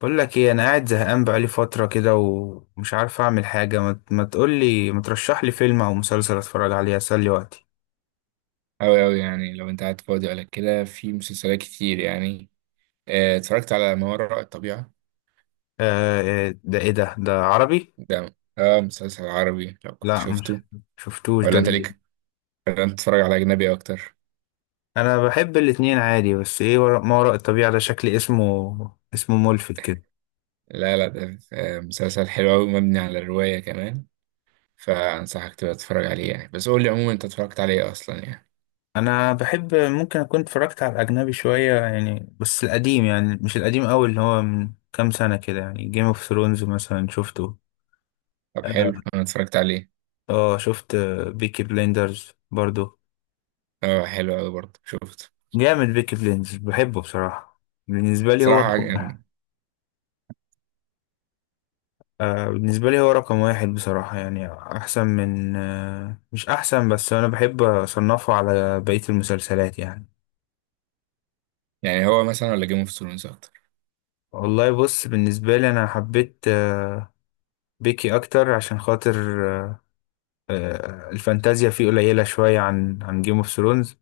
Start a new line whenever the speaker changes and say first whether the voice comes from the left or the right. left: بقول لك ايه، انا قاعد زهقان بقالي فتره كده ومش عارف اعمل حاجه. ما تقول لي، ما ترشح لي فيلم او مسلسل اتفرج عليه اسلي وقتي.
right: أوي أوي يعني لو أنت قاعد فاضي ولا كده في مسلسلات كتير يعني. اتفرجت على ما وراء الطبيعة.
left: آه. آه، ده ايه ده عربي؟
right: ده مسلسل عربي لو كنت
left: لا مش
right: شفته.
left: شفتوش،
right: ولا
left: ده
right: أنت
left: جديد.
right: ليك، ولا أنت بتتفرج على أجنبي أكتر.
left: انا بحب الاتنين عادي. بس ايه ورا ما وراء الطبيعه ده؟ شكل اسمه ملفت كده.
right: لا لا ده مسلسل حلو أوي مبني على الرواية كمان. فأنصحك تبقى تتفرج عليه يعني، بس قول لي عموما أنت اتفرجت عليه إيه أصلا يعني.
left: انا بحب، ممكن اكون اتفرجت على الاجنبي شويه يعني، بس القديم، يعني مش القديم قوي، اللي هو من كام سنه كده. يعني جيم اوف ثرونز مثلا شفته.
right: طب حلو،
left: اه.
right: أنا اتفرجت عليه.
left: آه، شفت بيكي بليندرز برضو.
right: آه، حلو أوي برضه شفته.
left: جامد، بيكي بليندز بحبه بصراحة. بالنسبة لي هو
right: صراحة
left: رقم،
right: يعني.
left: آه بالنسبة لي هو رقم واحد بصراحة. يعني أحسن من، آه مش أحسن، بس أنا بحب أصنفه على بقية المسلسلات يعني.
right: يعني هو مثلا ولا جيم اوف ثرونز أكتر؟
left: والله بص، بالنسبة لي أنا حبيت، آه بيكي أكتر، عشان خاطر، آه، آه الفانتازيا فيه قليلة شوية عن جيم اوف ثرونز.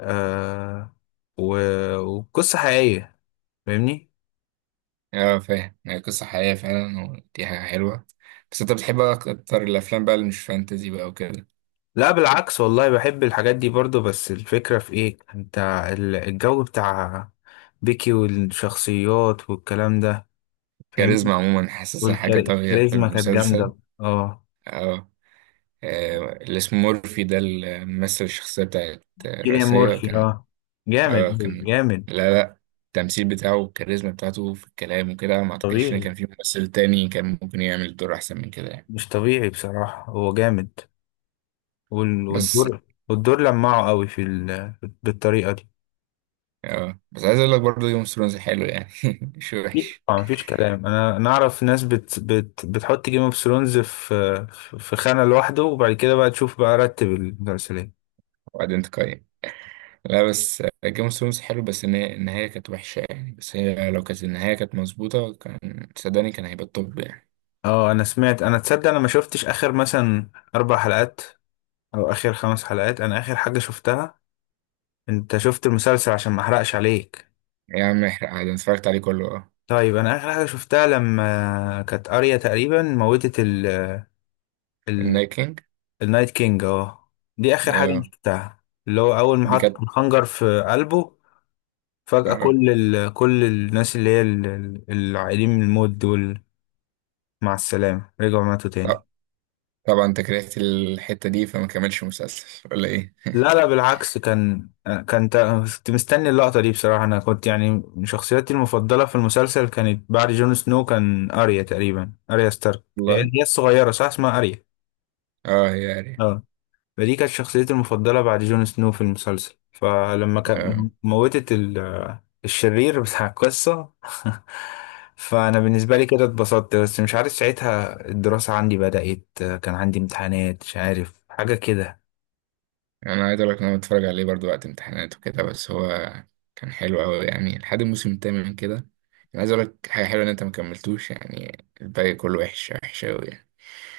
left: آه. وقصة حقيقية. فاهمني؟
right: اه، فاهم. هي قصة حقيقية فعلا ودي حاجة حلوة. بس انت بتحب بقى اكتر الافلام بقى اللي مش فانتزي بقى وكده؟
left: لا بالعكس، والله بحب الحاجات دي برضو. بس الفكرة في ايه؟ انت الجو بتاع بيكي والشخصيات والكلام ده،
right: كاريزما
left: فاهمني.
right: عموما حاسسها حاجة طاغية في
left: والكاريزما كانت
right: المسلسل.
left: جامدة، اه.
right: اه. آه، اللي اسمه مورفي ده اللي ممثل الشخصية بتاعت
left: كيليان
right: الرئيسية
left: مورفي،
right: كان.
left: اه. جامد
right: اه
left: أوي،
right: كان.
left: جامد.
right: لا لا، التمثيل بتاعه والكاريزما بتاعته في الكلام وكده ما اعتقدش ان
left: طبيعي،
right: كان في ممثل تاني كان ممكن يعمل الدور احسن من كده يعني.
left: مش طبيعي بصراحة، هو جامد.
right: بس.
left: والدور، والدور لمعه قوي في ال... بالطريقة دي.
right: اه، بس عايز اقول لك برضه جيم اوف ثرونز حلو يعني مش
left: أكيد
right: وحش.
left: طبعا، مفيش كلام. انا نعرف ناس بتحط جيم اوف ثرونز في في خانة لوحده، وبعد كده بقى تشوف بقى رتب المسلسلات.
right: وبعدين تقيم. لا بس جيم اوف ثرونز حلو، بس النهاية كانت وحشة يعني، بس هي لو كانت النهاية كانت مظبوطة كان صدقني كان هيبقى الطب يعني.
left: اه انا سمعت، انا تصدق انا ما شفتش اخر مثلا اربع حلقات او اخر خمس حلقات. انا اخر حاجة شفتها، انت شفت المسلسل عشان ما احرقش عليك؟
right: يا عم احرق عادي، أنا اتفرجت عليه كله. اه.
left: طيب انا اخر حاجة شفتها لما كانت اريا تقريبا موتت ال، ال
right: النايكينج.
left: النايت كينج، اه. دي اخر حاجة أنا
right: اه،
left: شفتها، اللي هو اول ما
right: دي
left: حط
right: كانت.
left: الخنجر في قلبه. فجأة
right: اه.
left: كل ال، كل الناس اللي هي العائلين من الموت دول مع السلامة، رجعوا ماتوا تاني.
right: طب- طبعا انت كرهت الحتة دي فما كملش مسلسل ولا ايه؟
left: لا لا، بالعكس كان، كان كنت مستني اللقطة دي بصراحة. أنا كنت يعني شخصيتي المفضلة في المسلسل كانت بعد جون سنو كان أريا، تقريبا أريا ستارك. هي
right: والله.
left: هي الصغيرة، صح اسمها أريا.
right: اه، هي يعني.
left: اه. فدي كانت شخصيتي المفضلة بعد جون سنو في المسلسل، فلما
right: اه.
left: كان موتت الشرير بتاع القصة، فأنا بالنسبة لي كده اتبسطت. بس مش عارف ساعتها الدراسة عندي بدأت، كان عندي امتحانات، مش عارف حاجة كده.
right: انا عايز اقول لك ان انا بتفرج عليه برضو وقت امتحانات وكده، بس هو كان حلو قوي يعني لحد الموسم الثامن كده. انا عايز اقول لك حاجة حلوة، ان انت ما كملتوش يعني الباقي كله وحش، وحش قوي.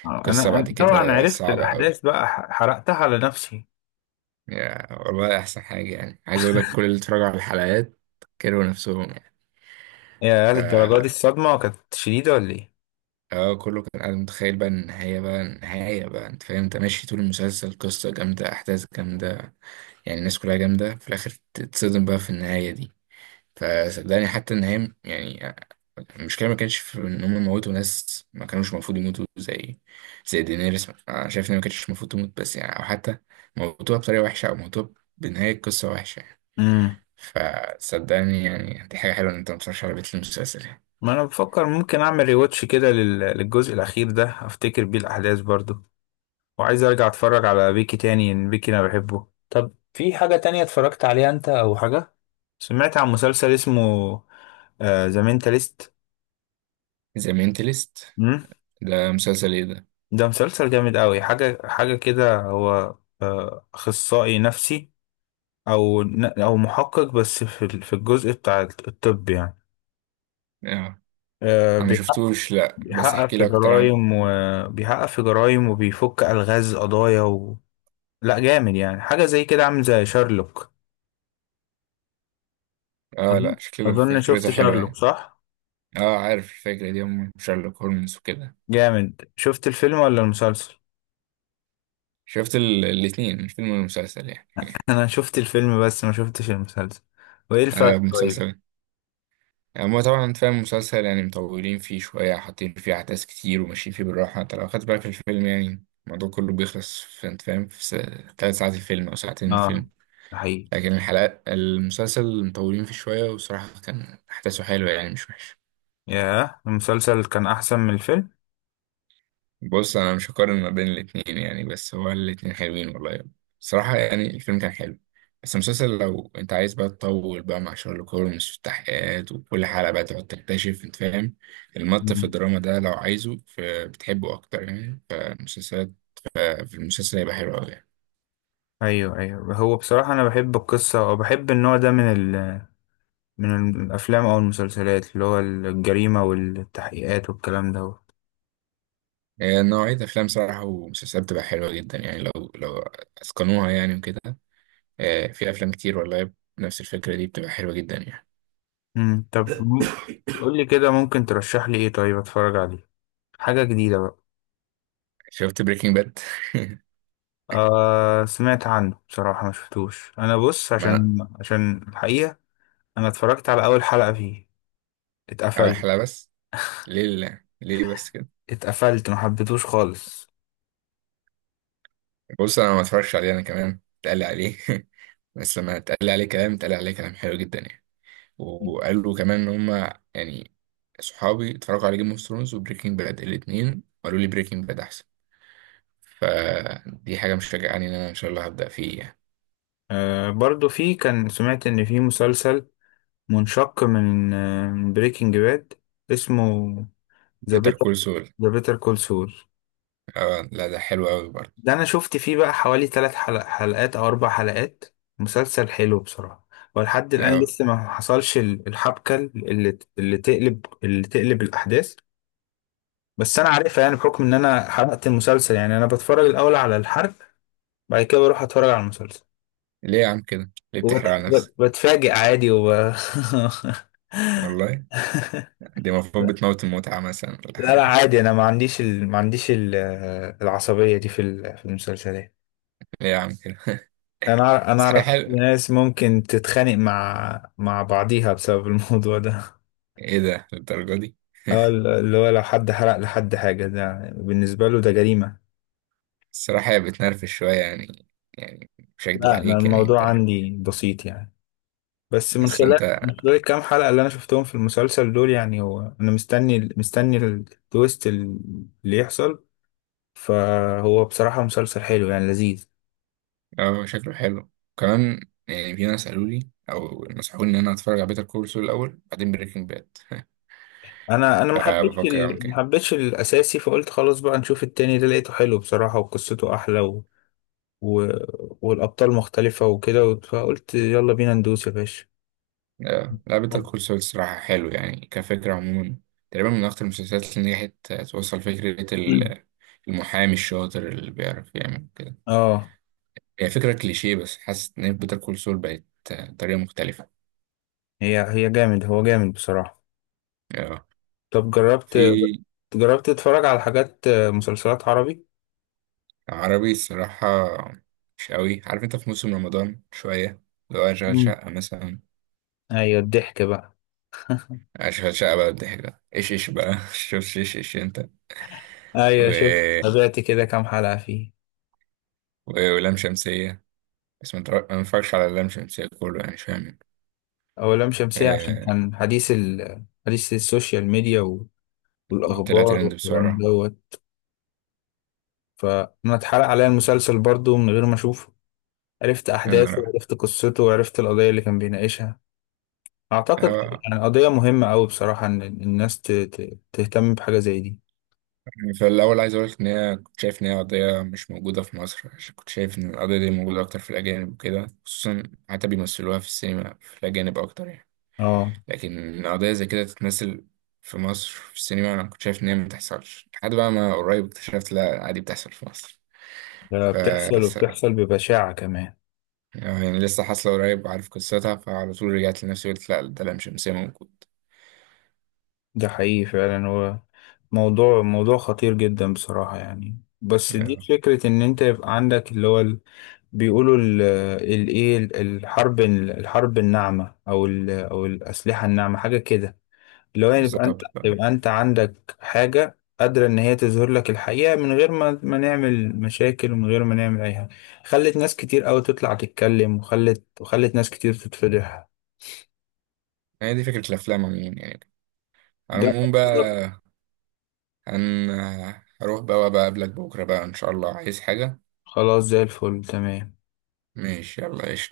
left: آه، انا
right: قصة
left: أنا
right: بعد
left: طبعا
right: كده
left: عرفت
right: صعبة أوي.
left: الاحداث بقى، حرقتها على نفسي.
right: يا والله أحسن حاجة يعني، عايز أقول لك كل اللي اتفرجوا على الحلقات كرهوا نفسهم يعني.
left: يا هل الدرجه دي؟ الصدمه كانت شديده ولا ايه؟
right: اه، كله كان قاعد متخيل بقى النهاية بقى، النهاية بقى أنت فاهم، أنت ماشي طول المسلسل قصة جامدة، أحداث جامدة يعني، الناس كلها جامدة، في الآخر تتصدم بقى في النهاية دي. فصدقني حتى النهاية يعني، المشكلة ما كانش في إن هم موتوا ناس ما كانوش المفروض يموتوا، زي زي دينيريس أنا شايف إن ما كانتش المفروض تموت، بس يعني، أو حتى موتوها بطريقة وحشة، أو موتوها بنهاية قصة وحشة يعني.
left: امم
right: فصدقني يعني دي حاجة حلوة إن أنت متفرجش على بيت المسلسل يعني.
left: ما انا بفكر ممكن اعمل ريواتش كده للجزء الاخير ده، افتكر بيه الاحداث برضو. وعايز ارجع اتفرج على بيكي تاني، ان بيكي انا بحبه. طب في حاجه تانية اتفرجت عليها انت، او حاجه سمعت عن مسلسل اسمه ذا مينتاليست؟
right: ذا مينتاليست؟
left: امم
right: ده مسلسل إيه ده؟
left: ده مسلسل جامد قوي. حاجه حاجه كده، هو اخصائي نفسي، او او محقق، بس في في الجزء بتاع الطب يعني.
right: آه.
left: آه،
right: أنا
left: بيحقق،
right: مشفتوش، لأ، بس احكي
left: بيحقق في
right: لي أكتر عنه.
left: جرائم، وبيحقق في جرائم، وبيفك الغاز قضايا و... لا جامد يعني، حاجه زي كده، عامل زي شارلوك.
right: آه
left: أظن،
right: لأ، شكله
left: أظن
right: فكرته
left: شفت
right: حلوة
left: شارلوك،
right: يعني.
left: صح؟
right: آه، عارف الفكرة دي أم شارلوك هولمز وكده.
left: جامد. شفت الفيلم ولا المسلسل؟
right: شفت الاتنين، الفيلم والمسلسل يعني.
left: انا شفت الفيلم بس ما شفتش المسلسل. وايه
right: آه،
left: الفرق طيب؟
right: المسلسل هما طبعا أنت فاهم المسلسل يعني مطولين فيه شوية، حاطين فيه أحداث كتير وماشيين فيه بالراحة، أنت لو خدت بالك في الفيلم يعني الموضوع كله بيخلص في أنت فاهم في 3 ساعات الفيلم أو ساعتين
left: اه
right: الفيلم.
left: ده حقيقي.
right: لكن الحلقات المسلسل مطولين فيه شوية، وصراحة كان أحداثه حلوة يعني مش وحشة.
left: ياه، المسلسل كان احسن من الفيلم.
right: بص أنا مش هقارن ما بين الاتنين يعني، بس هو الاتنين حلوين والله. صراحة يعني الفيلم كان حلو، بس المسلسل لو أنت عايز بقى تطول بقى مع شارلوك هولمز والتحقيقات، وكل حلقة بقى تقعد تكتشف أنت فاهم، المط في
left: مم.
right: الدراما ده لو عايزه فبتحبه أكتر يعني، فالمسلسلات، في المسلسل هيبقى حلو أوي يعني.
left: ايوه ايوه، هو بصراحه انا بحب القصه وبحب النوع ده من ال، من الأفلام أو المسلسلات، اللي هو الجريمة والتحقيقات والكلام ده.
right: آه، نوعية أفلام صراحة ومسلسلات بتبقى حلوة جدا يعني، لو لو أتقنوها يعني وكده. آه، في افلام كتير والله نفس الفكره دي بتبقى حلوه جدا يعني.
left: طب قولي كده، ممكن ترشح لي إيه طيب أتفرج عليه؟ حاجة جديدة بقى.
right: شفت بريكنج باد؟
left: آه سمعت عنه بصراحة، ما شفتوش. أنا بص،
right: ما أنا.
left: عشان، عشان الحقيقة أنا اتفرجت على أول حلقة فيه،
right: اول
left: اتقفلت.
right: حلقه بس؟ ليه؟ لا ليه بس كده؟
left: اتقفلت، ما حبيتهوش خالص.
right: بص انا ما اتفرجش عليه، انا كمان اتقال لي عليه بس لما اتقال لي عليه كلام، اتقال لي عليه كلام حلو جدا يعني. وقالوا كمان ان هم يعني صحابي اتفرجوا على جيم اوف ثرونز وبريكنج باد الاثنين، وقالوا لي بريكنج باد احسن. فدي حاجه مشجعاني ان انا ان شاء الله هبدا فيه يعني.
left: آه برضو فيه، كان سمعت إن فيه مسلسل منشق من آه بريكنج باد اسمه ذا
right: بيتر
left: بيتر،
right: كول سول.
left: ذا بيتر كول سول.
right: اه لا، ده حلو قوي برضه.
left: ده انا شفت فيه بقى حوالي ثلاث حلقات او اربع حلقات. مسلسل حلو بصراحة، ولحد الان
right: اه.
left: لسه ما حصلش الحبكة اللي، اللي تقلب الاحداث. بس انا عارفها يعني، بحكم ان انا حرقت المسلسل. يعني انا بتفرج الاول على الحرق، بعد كده بروح اتفرج على المسلسل.
right: ليه يا عم كده؟ ليه بتحرق على نفسك؟
left: وبتفاجئ عادي وب...
right: والله، دي المفروض بتموت المتعة مثلا ولا
left: لا لا
right: حاجة؟
left: عادي، انا ما عنديش ال... ما عنديش ال... العصبية دي في في المسلسلات.
right: ليه يا عم كده؟
left: انا
right: بس حاجة
left: اعرف
right: حلوة.
left: ناس ممكن تتخانق مع بعضيها بسبب الموضوع ده.
right: ايه ده للدرجة دي؟
left: اه اللي هو لو حد حرق لحد حاجة، ده بالنسبة له ده جريمة.
right: الصراحة هي بتنرفز شوية يعني، يعني مش هكدب
left: لا انا
right: عليك يعني
left: الموضوع
right: انت.
left: عندي بسيط يعني. بس من
right: بس
left: خلال،
right: انت.
left: من خلال الكام حلقة اللي انا شفتهم في المسلسل دول، يعني هو انا مستني، مستني التويست اللي يحصل. فهو بصراحة مسلسل حلو يعني، لذيذ.
right: اه شكله حلو كمان. يعني في ناس قالوا لي او نصحوني ان انا اتفرج على بيتر كول سول الاول بعدين بريكنج باد،
left: انا، انا ما حبيتش
right: فبفكر اعمل
left: ال-، ما
right: كده.
left: حبيتش الاساسي، فقلت خلاص بقى نشوف التاني ده، لقيته حلو بصراحة وقصته احلى. و... والأبطال مختلفة وكده، فقلت يلا بينا ندوس يا باشا.
right: اه، لا بيتر
left: طب.
right: كول سول الصراحة حلو يعني كفكرة عموما. تقريبا من اكتر المسلسلات اللي نجحت توصل فكرة المحامي الشاطر اللي بيعرف يعمل كده.
left: اه.
right: هي فكرة كليشيه بس حاسس إن بيتر كول سول بقت آه، طريقة مختلفة.
left: هي هي جامد، هو جامد بصراحة.
right: آه.
left: طب جربت،
right: في.
left: جربت تتفرج على حاجات مسلسلات عربي؟
right: عربي الصراحة مش قوي، عارف أنت في موسم رمضان شوية. لو أشغل
left: مم.
right: شقة مثلا،
left: ايوه الضحك بقى،
right: أشغل شقة بقى الضحك ده، إيش إيش بقى شوف إيش إيش أنت.
left: ايوه شوف
right: و...
left: تابعت كده كام حلقة فيه.
right: ولام شمسية. بس ما اتفرجش على لام شمسية كله يعني، مش فاهم.
left: أولام شمسية عشان
right: آه.
left: كان حديث ال...، حديث السوشيال ميديا و...
right: طلع
left: والأخبار
right: ترند
left: والكلام
right: بسرعة.
left: دوت. فأنا اتحرق عليا المسلسل برضو من غير ما أشوفه، عرفت أحداثه
right: أنا
left: وعرفت قصته وعرفت القضية اللي كان بيناقشها. اعتقد
right: رأي.
left: يعني قضية مهمة أوي بصراحة، ان الناس تهتم بحاجة زي دي.
right: يعني فالأول عايز أقولك إن هي كنت شايف إن هي قضية مش موجودة في مصر، عشان كنت شايف إن القضية دي موجودة أكتر في الأجانب وكده، خصوصا حتى بيمثلوها في السينما في الأجانب أكتر يعني.
left: اه
right: لكن قضية زي كده تتمثل في مصر في السينما، أنا كنت شايف إن هي مبتحصلش، لحد بقى ما قريب اكتشفت لأ عادي بتحصل في مصر.
left: ده
right: ف
left: بتحصل،
right: س-
left: وبتحصل ببشاعة كمان.
right: يعني لسه حاصلة قريب وعارف قصتها، فعلى طول رجعت لنفسي قلت لأ ده لام شمسية موجود.
left: ده حقيقي فعلا. هو موضوع، موضوع خطير جدا بصراحة يعني. بس دي
right: آه،
left: فكرة ان انت يبقى عندك اللي هو بيقولوا الايه، الحرب، الحرب الناعمة او او الأسلحة الناعمة حاجة كده. اللي هو يعني يبقى انت،
right: بالظبط بقى.
left: يبقى انت عندك حاجة قادرة ان هي تظهر لك الحقيقة، من غير ما نعمل مشاكل ومن غير ما نعمل اي حاجة. خلت ناس كتير قوي تطلع تتكلم، وخلت ناس كتير تتفضح.
right: هي دي فكرة الأفلام عموما يعني، على
left: ده
right: العموم بقى. هن هروح بقى وأبقى أقابلك بكرة بقى إن شاء الله، عايز حاجة؟
left: خلاص، زي الفل تمام.
right: ماشي يلا قشطة.